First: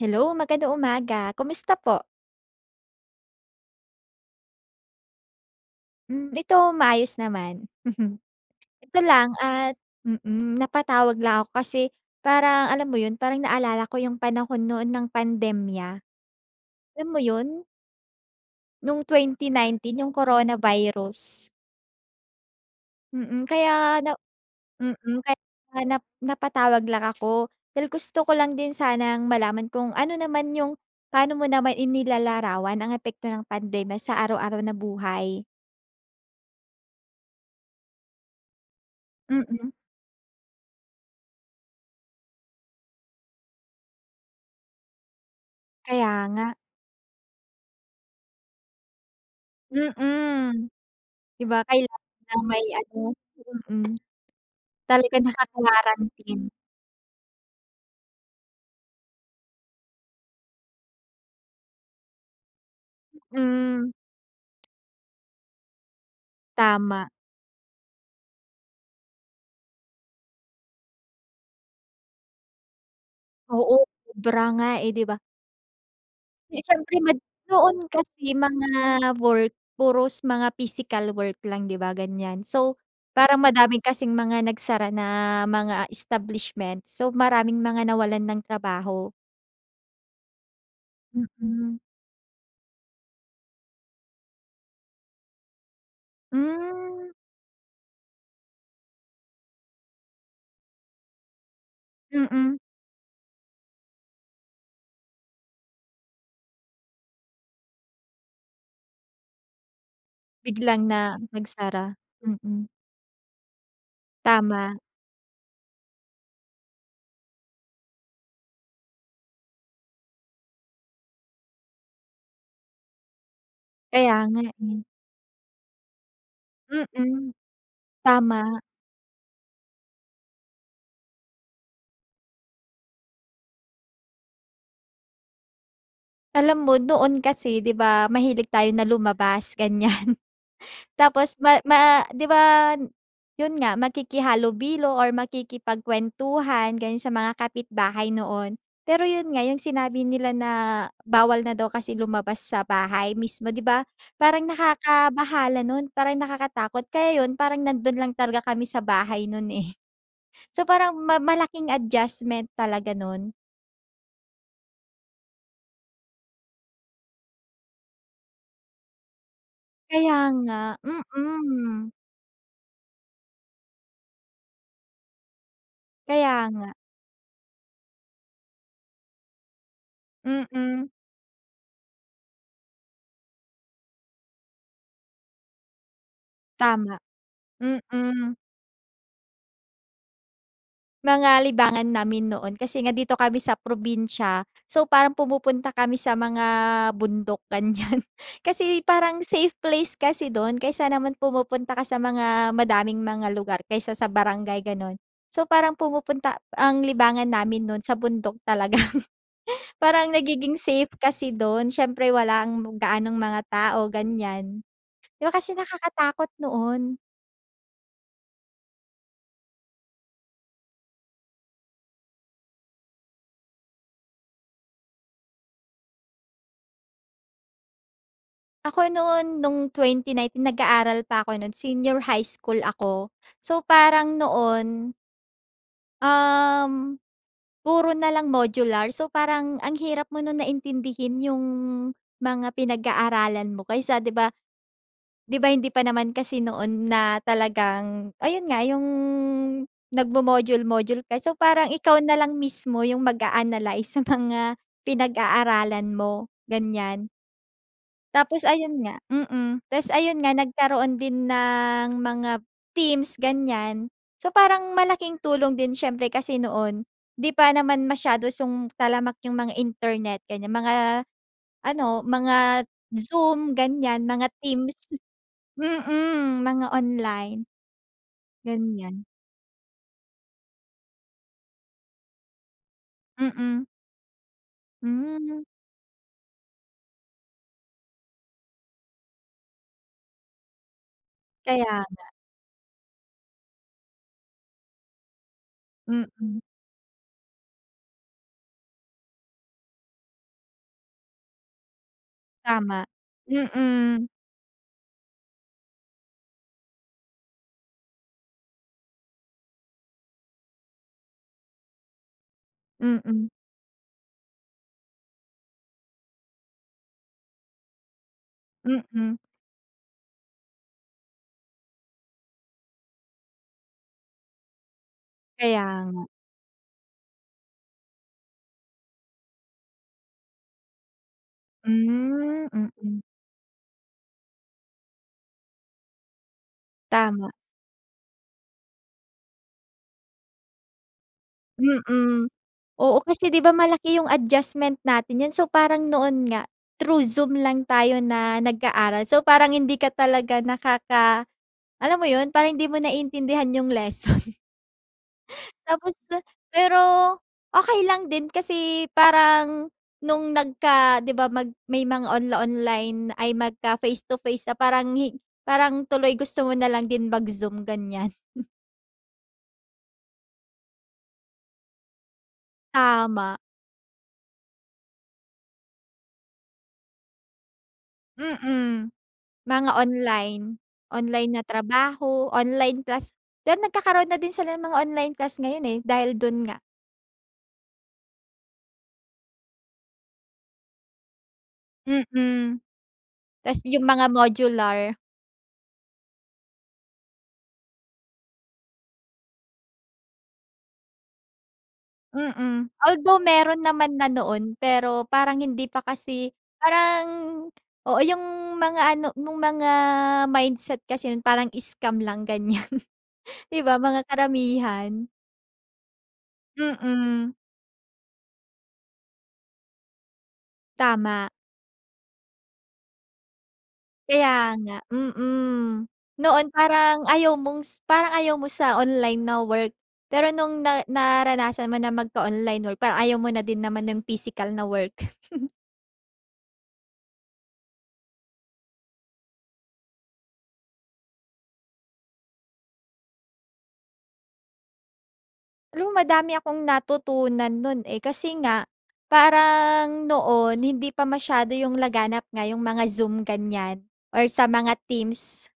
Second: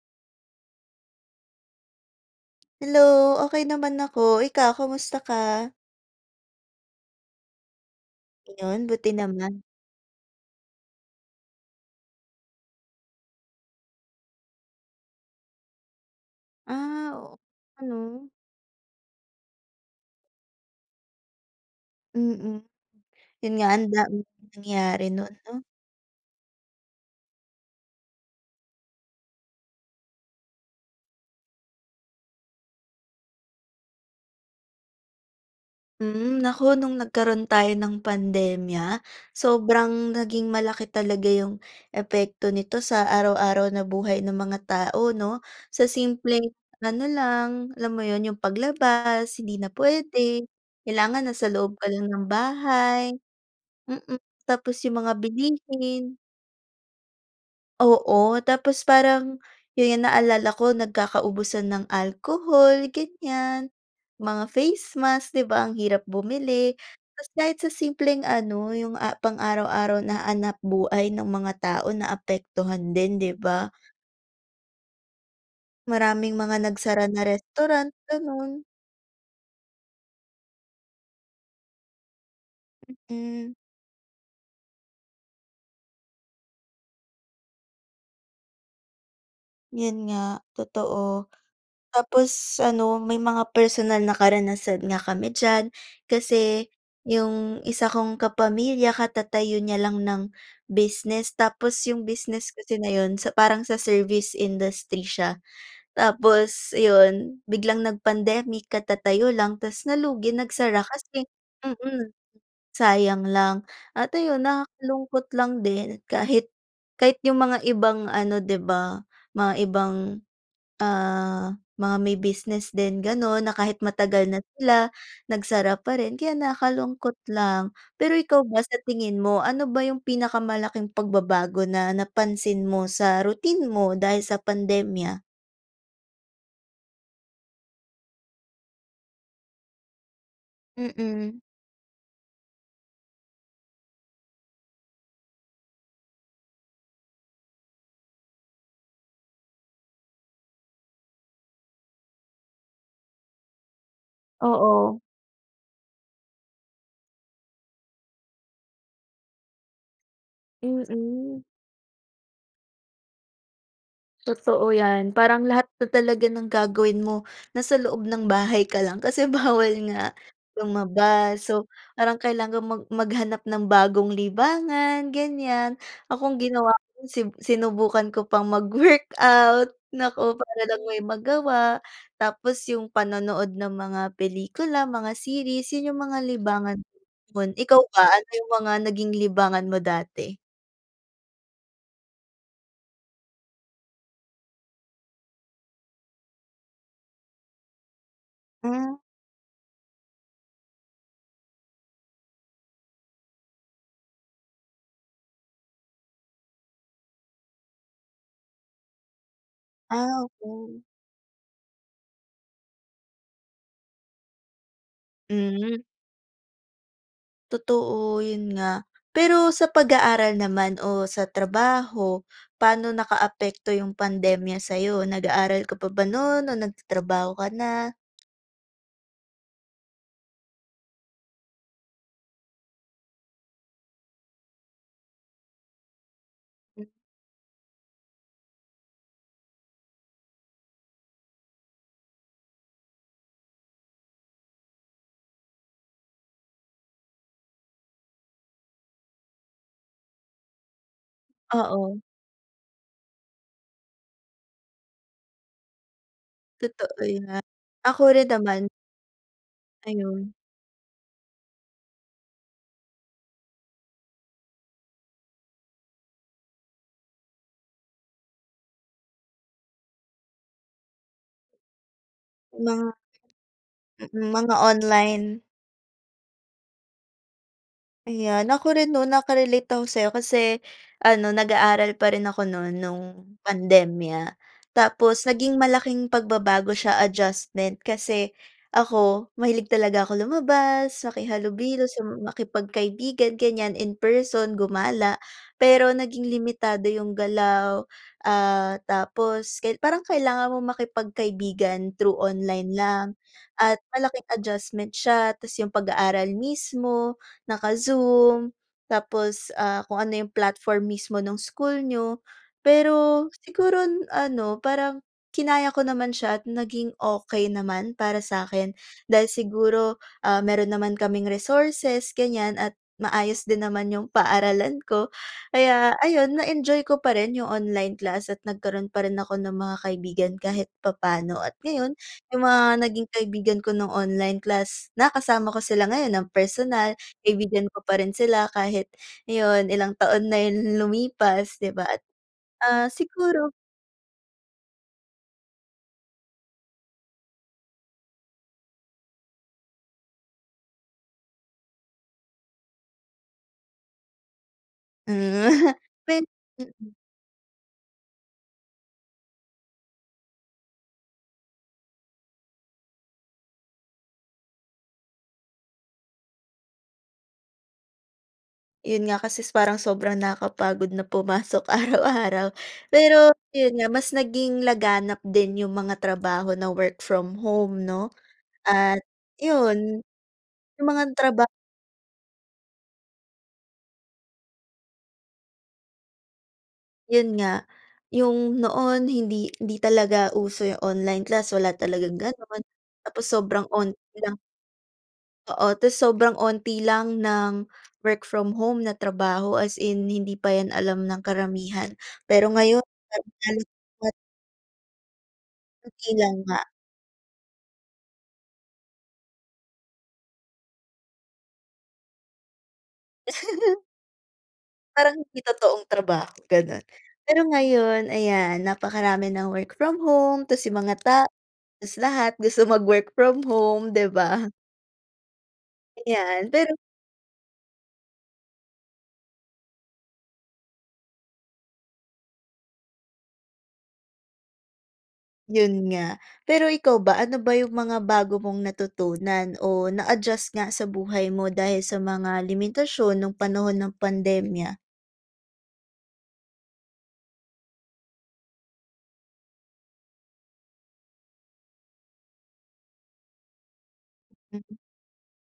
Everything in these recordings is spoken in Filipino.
Hello, magandang umaga. Kumusta po? Hello, okey naman ako, ikaw kamusta ka? Hmm, ito maayos naman. Gano'n Ito buti lang naman. at mm, napatawag lang ako kasi parang alam mo 'yon parang naalala ko yung panahon noon ng pandemya. Alam Ah, mo oo 'yon? nga 'no. Noong 2019 yung Corona Virus? Mm, Mm, 'yon nga ang kaya na daming nangyari mm, no'n, kaya 'no? nap napatawag lang ako dahil gusto ko lang din sanang malaman kung ano naman yung pano mo naman inilalarawan ang epekto ng pandemya sa araw-araw na buhay. Hmm, naku no'ng nagkaroon tayo ng pandemya, Mm. sobrang naging malaki talaga yung epekto nito sa araw-araw na buhay ng mga tao 'no. Sa Kaya simpleng nga. ano lang, alam mo 'yon yung paglabas, hindi na puwede Mm, kailangan na di sa ba loob ka lang kailangan ng na may ano, bahay. mm. Mm, tapos yung mga Talagang bilihin. naka-quarantine. Oo, tapos parang 'yon yung naalala ko nagkakaubusan ng alcohol gan'yan Hmm. mga face mask, di ba? Ang hirap bumili Tama. tas kahit sa simpleng ano yung a pang araw-araw na hanapbuhay ng mga tao naapektuhan din, di ba? Oo, sobra nga, eh, di ba? Maraming Eh, mga siyempre nagsara mad na noon restaurant, kasi gano'n. mga work puros mga physical work lang 'di ba ganiyan so, parang Mm. madami kasing mga nagsara na mga establishments, so maraming mga nawalan ng trabaho. 'Yun nga totoo. Mm. Tapos ano may mga personal na karanasan nga kami diyan, kasi Hmm. yung isa kong kapamilya katatayo niya lang ng business, tapos yung business Mm. kasi na 'yun sa parang sa service industry siya. Tapos ayon biglang nag-pandemic katatayo lang tas nalugi nagsara Biglang na kasi nagsara, mm, mm. sayang lang at ayun Tama. nakakalungkot lang din kahit kahit yung mga ibang ano 'di ba mga ibang, ah, mga may business din ganon na kahit Kaya matagal na nga eh. sila nagsara pa rin kaya nakakalungkot Mm, lang, pero ikaw tama. ba sa tingin mo ano ba yung pinakamalaking pagbabago na napansin mo sa routine mo dahil sa pandemya? Alam mo noon kasi di ba mahilig tayo na lumabas, ganyan. Tapos Mm. ma ma di ba n yun nga, makikihalubilo or makikipagkuwentuhan, gano'n sa mga kapitbahay noon. Pero yun nga yung sinabi nila na bawal na daw kasi lumabas sa bahay mismo, di ba? Parang Oo. nakakabahala nun, parang nakakatakot. Kaya yun parang nandun lang talaga kami sa bahay nun, eh. So, parang ma Mm. malaking adjustment talaga nun. Totoo 'yan. Parang lahat na talaga ng gagawin mo nasa loob ng bahay ka lang kasi bawal nga Kaya nga, lumabas. So, mm. parang kailangan mag maghanap ng bagong libangan, ganyan. Kaya Ako ang ginawa nga. ko si sinubukan ko pang mag-workout, naku, para lang Mm. may magawa. Tapos yung panonood ng mga pelikula, mga series. Yun yung mga libangan ko Tama. noon. Ikaw ba, ano Mm. yung mga naging libangan mo dati? Mga libangan namin noon kasi nga dito kami sa probinsya so, parang pumupunta kami sa mga bundok, ganyan. Kasi Hmm. parang safe place kasi dun kaysa naman pumupunta ka sa mga madaming mga lugar, kaysa sa barangay, ganun. So, parang pumupunta ang libangan namin noon sa bundok talaga. Parang Ah, nagiging okey. safe kasi dun siyempre walang gaanong mga tao, ganyan. Di ba kasi Mm. nakakatakot noon. Totoo, 'yun nga. Pero sa pag-aaral naman o sa trabaho, pa'no nakaapekto yung pandemya sa'yo? Nag-aaral ka pa ba nun o nagtatrabaho ka na? Ako noon, nung 2019 nag-aaral pa ako nu'n. Senior high school ako. So, parang noon um, puro na lang modular. So, parang ang hirap mo nun na intindihin yung mga pinag-aaralan mo kaysa 'di ba 'di ba hindi pa naman kasi noon na talagang ayun nga, yung nagmo-module-module ka. So, parang ikaw Oo. na lang mismo yung mag-a-analize sa mga pinag-aaralan mo, Totoo ganiyan. 'yan. Ako rin Tapos naman. ayun nga, mm. Tapos ayun Ayun. nga, nagkaroon din ng mga Teams, ganiyan. So, parang malaking tulong din siyempre kasi noon, di pa naman masyado song talamak yung mga internet, ganiyan, mga ano, mga Mga Zoom, ganiyan, mga Mm. Mga Teams. online. Mm, mga online, Ayan. Ako rin ganyan. nun naka-relate ako sa'yo kasi ano, nag-aaral pa rin ako nu'n, 'nung Mm. pandemya. Tapos Hmm. naging malaking pagbabago siya, adjustment kasi ako mahilig talaga ako lumabas, Kaya makihalubilo sa nga. makipagkaibigan, ganiyan in person, gumala. Pero naging Mm. limitado yung galaw, ah, tapos ka parang kailangan mong makipagkaibigan through online Tama, lang. At mm. malaking adjustment siya tapos yung pag-aaral mismo, naka-Zoom tapos, ah, kung ano yung platform mismo ng school niyo. Pero Mm. siguro ano, parang kinaya ko naman siya at naging okey naman para sa'kin Mm. dahil siguro, ah, meron naman kaming resources, ganiyan at maayos din naman yung paaralan ko Kaya kaya nga. ayun, na-enjoy ko pa rin yung online class at nagkaroon pa rin ako ng mga kaibigan kahit papa'no. At ngayon yung Hmm, mga mm. naging kaibigan ko ng online class, nakasama ko sila ngayon ng personal, Tama. kaibigan ko pa rin sila kahit ngayon, ilang taon na yung lumipas, 'di ba? At, Mm. ah, Oo, kasi 'di ba siguro malaki yung adjustment natin nun, so, parang noon nga through Zoom lang tayo na nag-aaral. So, parang hindi ka talaga nakaka alam mo yun, parang hindi mo naiintindihan yung lesson. Hmm, Tapos pero [unintelligible] mm. okey lang din kasi parang nung nagka 'di ba mag may mga onla-online ay magka-face to face na parang hin parang tuloy gusto mo na lang din mag-Zoom, ganiyan. Yun nga kasi s parang sobrang nakapagod na pumasok araw-araw. Pero Tama. yun nga mas naging laganap din yung mga trabaho na work from home 'no Mm. at Mga yun, online. yung mga Online na traba trabaho, online class. Pero nagkakaroon na din sila ng mga online class ngayon, eh, dahil dun nga. Yun nga. Yung noon hindi hindi talaga uso yung online class, wala talagang Mm. gano'n tapos Tapos sobrang yung mga 'onti lang. modular. Oo, tapos sobrang 'onti lang ng work from home na trabaho. As in hindi pa 'yan alam ng karamihan, pero Mm. ngayon Although, meron halos naman na lahat noon, pero parang hindi pa Konti kasi lang nga. parang oo, yung mga ano, yung mga mindset kasi nun parang scam lang, ganyan. Di ba mga karamihan. Parang hindi totoong trabaho, gano'n. Mm. Pero ngayon, ayan, napakarami ng work from home tapos yung mga ta Tama. tapos lahat gusto mag-work from home, di ba? Kaya nga, mm. Noon Ayan, pero parang ayaw mong s parang ayaw mo sa online na work, pero nung na naranasan mo na mag-online work, parang ayaw mo na din naman yung physical na work. Yun nga. Pero ikaw ba, ano ba yung mga bago mong natutunan o na-adjust nga sa buhay mo dahil sa mga limitasyon ng panahon ng pandemya? Alam mo madami akong natutunan no'n, eh. Kasi nga parang noon hindi pa masyado 'yung laganap nga 'yong mga Zoom ganiyan or sa mga Mm. Teams.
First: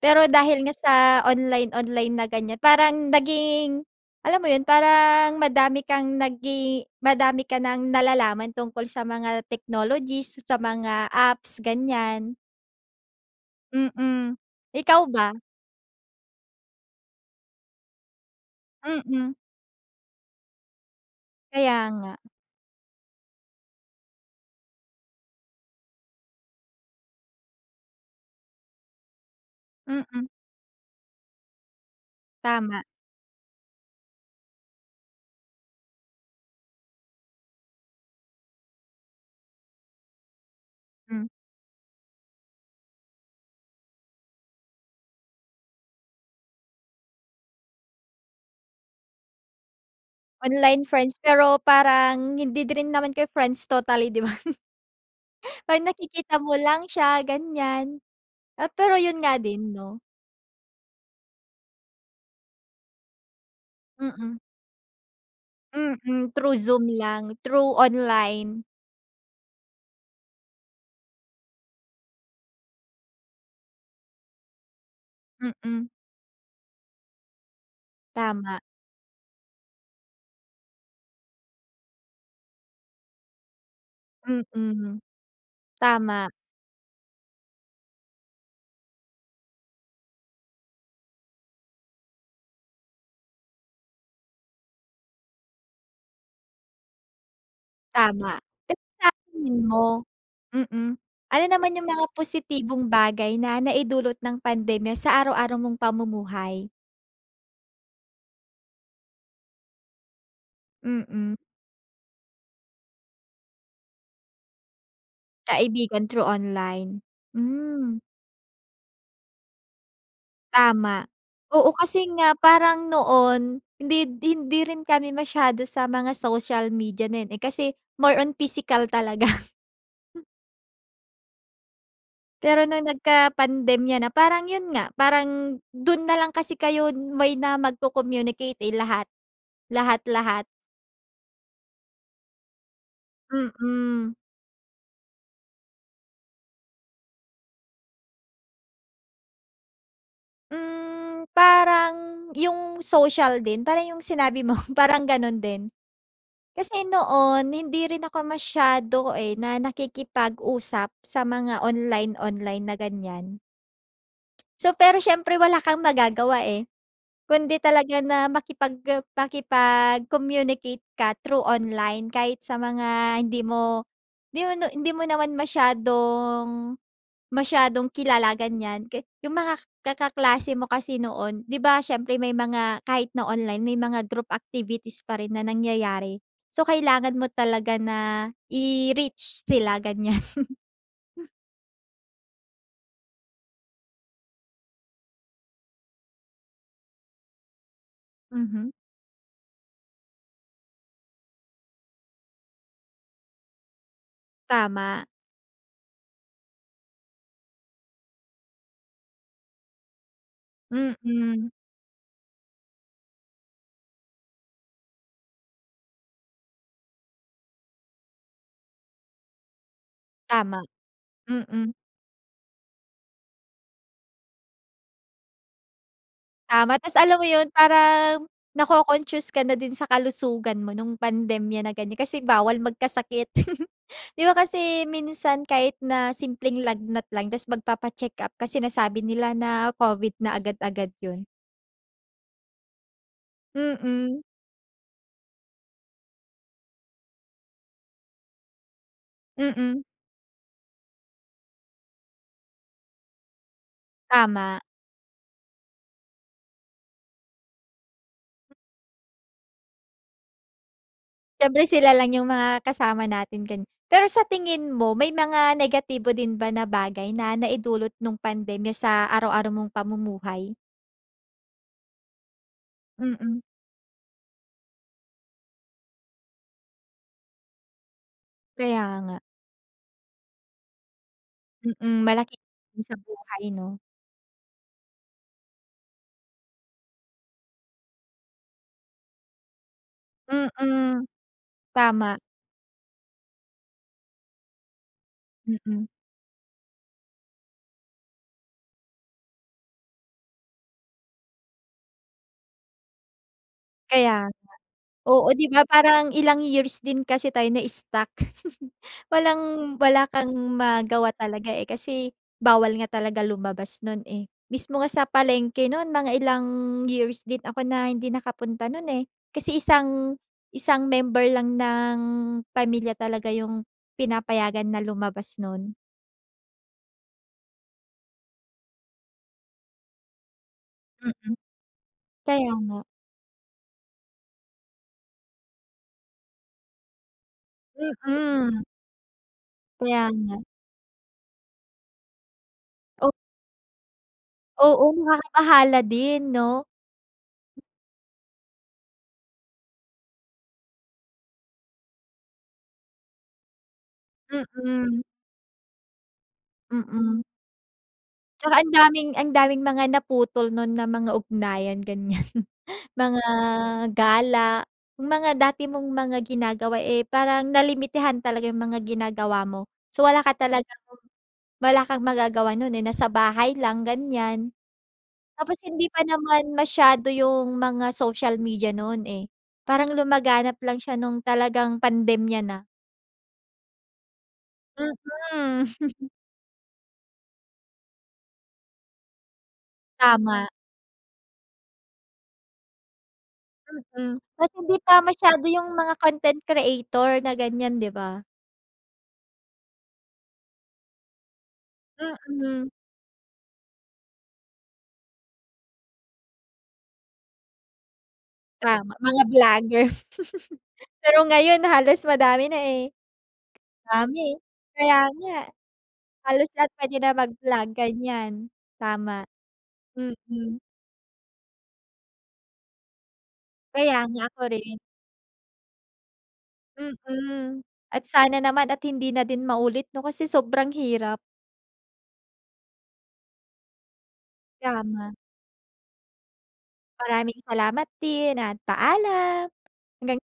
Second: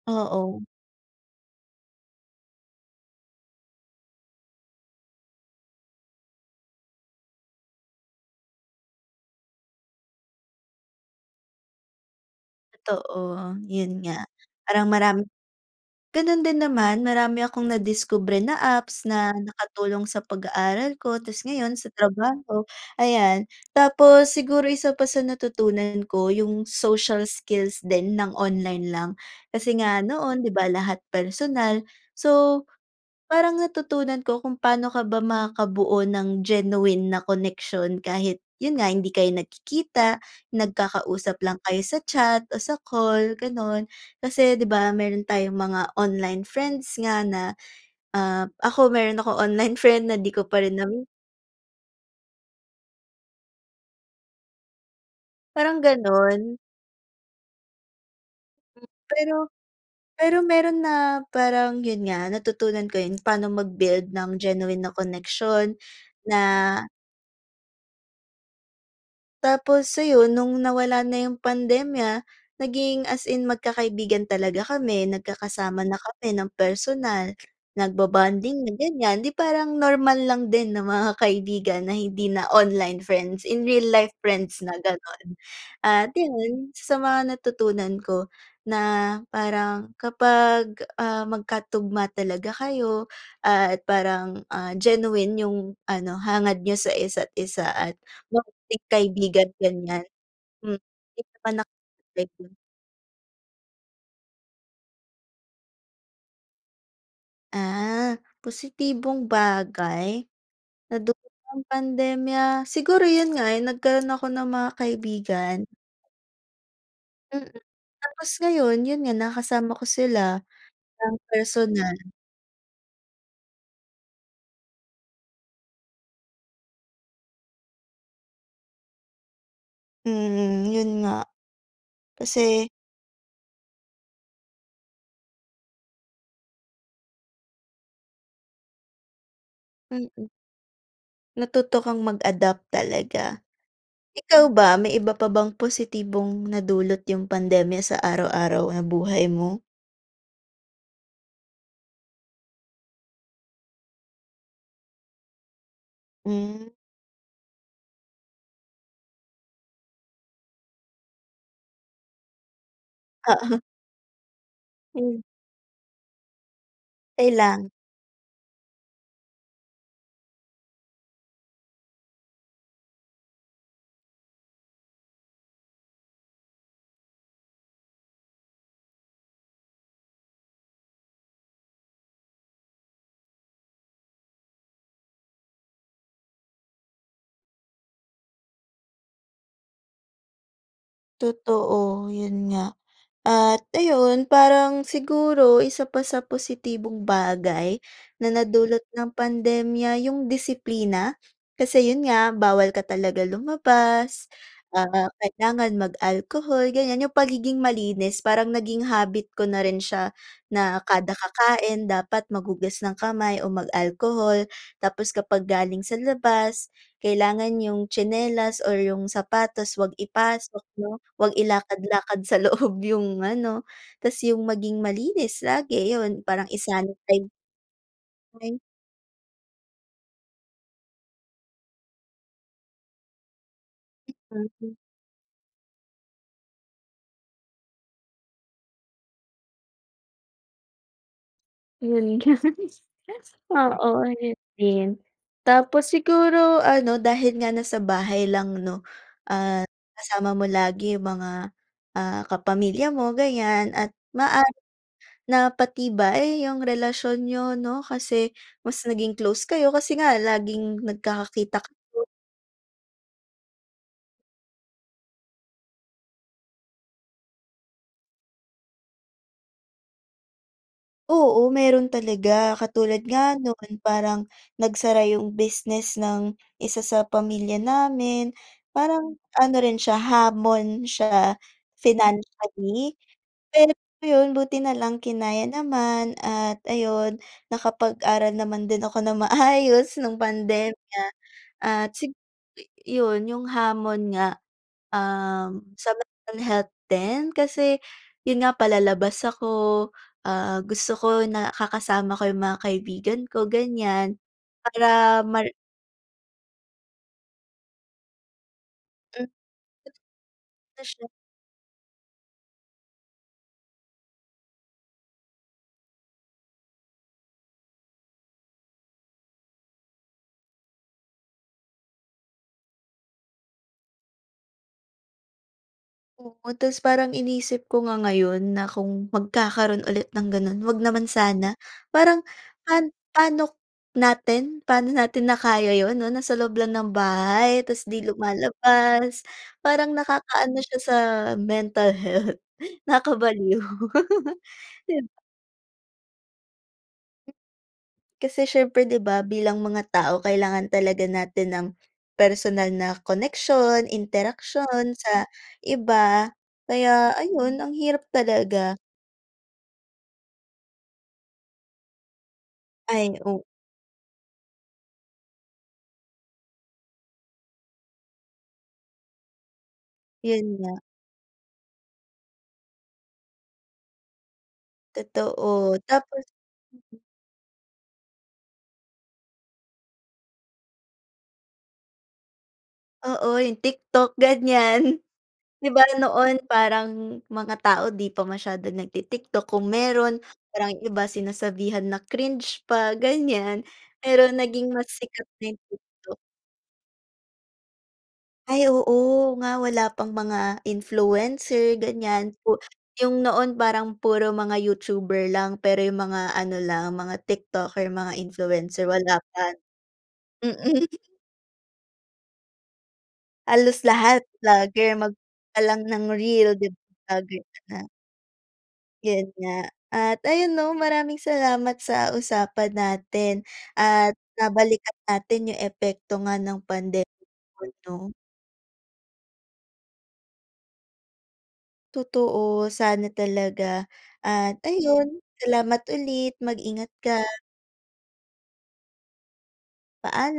Pero Oo. dahil nga sa online-online na ganiyan, parang naging alam mo 'yun, parang madami kang nagi madami ka ng nalalaman tungkol sa mga technologies, sa mga apps, ganiyan. Totoo, 'yun nga. Mm, Parang ikaw maram ba? gano'n din naman, marami akong nadiskubre na apps Mm. na nakatulong sa pag-aaral ko, 'tapos ngayon Kaya sa nga. trabaho ayan. Tapos siguro isa pa sa natutunan ko, 'yung social skills din ng online lang. Kasi nga Mm. noon 'di ba lahat personal, so Tama. parang natutunan ko kung pa'no ka ba makakabuo ng genuine na connection kahit, 'yun nga, hindi kayo nagkikita, Hmm. nagkakausap lang kayo sa chat o sa call gano'n. Kasi 'di ba meron tayong mga online friends nga na, ah, ako meron akong online friend na di ko pa rin Online nami friends, pero parang hindi din naman kayo friends totally 'di ba? Parang 'Pag nakikita mo gano'n. lang siya, ganiyan. Ah, Hmm, pero 'yun nga pero din 'no. pero meron na parang 'yun nga, natutunan ko 'yun, pa'no mag-build ng Mm. genuine na koneksyon Mm, na through Zoom lang, through online. Tapos ayun nung nawala na yung pandemya, naging as in magkakaibigan talaga kami, nagkakasama Mm. na kami ng personal Tama. nagbobonding na ganiyan, di parang normal lang din na mga kaibigan na hindi na online friends, in real life friends na Mm, ganon, ah, tama. yun isa mga natutunan ko na parang kapag, ah, magkatugma talaga kayo at parang, ah, genuine yung ano hangad niyo sa isa't-isa at Tama, pero maging sa kaibigan tingin mo ganiyan hmm, mm, hindi ano naman ako naman yung mga [unintelligible] positibong bagay na naidulot ng pandemya sa araw-araw mong pamumuhay? Ah, positibong bagay, na dulot Mm. ng pandemya, siguro yun nga, eh, nagkaroon ako ng mga kaibigan. Kaibigan through online, Mm, hmm. tapos ngayon yun nga nakasama ko sila Tama, ng oo personal. kasi nga parang noon hindi hindi rin kami masyado sa mga social media din, eh, kasi more on pisikal talaga. Hmm, yun nga, kasi Pero nung nagkapandemya na parang yun nga parang dun nalang kasi kayo may na magco-communicate, eh, lahat Mm. lahat-lahat. Natuto kang mag-adapt talaga. Mm. Ikaw ba may iba pa bang positibong nadulot yung pandemya sa araw-araw na buhay mo? Hmm, parang yung social din parang yung sinabi mo, parang ganun din. Hmm. Kasi noon hindi rin ako masyado, eh, na nakikipag-usap sa mga online-online na ganiyan. Oo. So pero Hmm. siyempre wala kang magagawa, eh, Okey kundi lang. talaga na makipagka makipag-communicate ka through online, kahit sa mga hindi mo hindi mo no hindi mo naman masyadong masyadong kilala ganiyan ka yung mga kaklase mo kasi noon 'di ba siyempre may mga kahit na online may mga group activities pa rin na nangyayari, so kailangan mo talaga na i-reach sila ganiyan. Totoo, yun nga, at ayun parang siguro isa pa sa positibong bagay na Mhm. nadulot ng pandemya yung disiplina. Kasi yun nga bawal ka talaga lumabas, ah, Tama. kailangan mag-alkohol ganiyan. Yung pagiging malinis parang naging habit ko na rin siya na kada Mm. kakain dapat maghugas ng kamay o mag-alkohol. Tapos kapag galing sa labas kailangan yung tsinelas, or yung sapatos, 'wag ipasok Tama. 'no, 'wag Mm. ilakad-lakad sa loob yung ano, tas yung maging malinis lagi yun parang Tama tas alam mo i-sanitize yun parang Ay. naco-concious ka na din sa kalusugan mo nung pandemya na ganiyan, kasi bawal magkasakit 'di ba [unintelligible] kasi minsan kahit na simpleng lagnat lang tas magpapa-checkup ka sinasabi nila na Covid na agad-agad yun. 'Yun nga. Oo, Mm. 'yun din, tapos siguro ano dahil nga nasa bahay lang 'no, at Mm. kasama mo lagi 'yung mga, ah, kapamilya mo ganiyan at Tama. maaaring napatibay, 'yung relasyon niyo 'no, kasi mas naging close kayo kasi nga laging nagkikita Siyempre sila kayo. lang 'yung mga kasama natin kani Pero sa tingin mo may mga negatibo din ba na bagay na naidulot nung pandemya sa araw-araw mong pamumuhay? Oo, meron talaga, katulad Mm. nga no'n parang nagsara 'yung business ng isa sa pamilya namin. Kaya Parang nga. ano rin siya hamon siya Mm, malaking epekto sa financially, buhay pero 'no. 'yun buti nalang kinaya naman at ayun nakapag-aral naman din ako ng maayos no'ng pandemya Mm, at sig tama. i 'yun 'yung hamon nga. Um, Mm. sa mental health din kasi 'yun nga palalabas ako, ah, gusto ko nakakasama ko 'yung mga kaibigan ko ganiyan Kaya nga. para Oo, mar di ba parang ilang years din kasi tayo na-stuck. Hmm. Walang-wala kang Na siya. magawa talaga, eh, kasi bawal nga talaga lumabas no'n, eh. Mismo nga sa palengke no'n mga ilang years din ako na hindi nakapunta no'n, eh, kasi isang isang member lang ng pamilya talaga 'yung pinapayagan na lumabas no'n. Oo, tapos parang inisip ko nga ngayon na kung magkakaroon ulit ng gano'n, 'wag naman Mm. sana. Parang Kaya nga. pan pa'no natin, pa'no natin na kaya yun 'no, nasa loob lang ng bahay, tapos 'di Mm. lumalabas parang Kaya nga. nakaka-ano siya sa mental health, O nakakabaliw. Oo, 'Di b nakakabahala din 'no. Kasi siyempre 'di ba, bilang mga tao kailangan talaga natin ng personal na koneksyon, interaksyon Mm. sa iba kaya Mm. ayun ang hirap 'Tsaka ang talaga. daming, ang daming mga naputol no'n na mga ugnayan, ganyan. Ay, Mga o gala, mga dati mong mga ginagawa, eh, parang nalimitahan talaga yung mga ginagawa mo. So wala ka 'Yun nga. talagang wala kang magagawa no'n, eh, nasa bahay lang, ganyan. Tapos Totoo, hindi pa tapos naman masyado yung mga social media noon, eh. Parang lumaganap lang siya nung talagang pandemya na. Oo, yung TikTok Mm. ganyan. 'Di ba noon parang mga tao 'di pa masyado nagti-TikTok. Kung mayro'n, Tama. parang yung iba sinasabihan na cringe pa, ganyan Mm, pero tas naging hindi mas pa sikat masyado na yung yung mga TikTok. content creator na ganyan, 'di ba? Ay oo, nga wala pang mga influencer ganyan. Pu Mm. yung noon parang puro mga Youtuber lang, pero yung mga ano lang, mga TikToker, mga influencer, Tama, wala mga pa. vlogger. Mm. Pero ngayon halos madami na, eh. Halos Dami lahat eh, vlogger kaya mag nga. ka lang ng Halos reel 'di lahat puwede na ba mag ganyan vlog, na. ganyan, tama. 'Yun nga, at ayun Mm. 'no maraming salamat sa usapan natin Kaya at nga, ako rin. nabalikan natin yung epekto nga ng pandemya Mm. At 'no. sana naman at hindi na din maulit 'no, kasi sobrang hirap. Totoo, sana talaga at ayun Tama. salamat ulit, mag ingat ka. Maraming salamat din at paalam. Hanggang Paalam.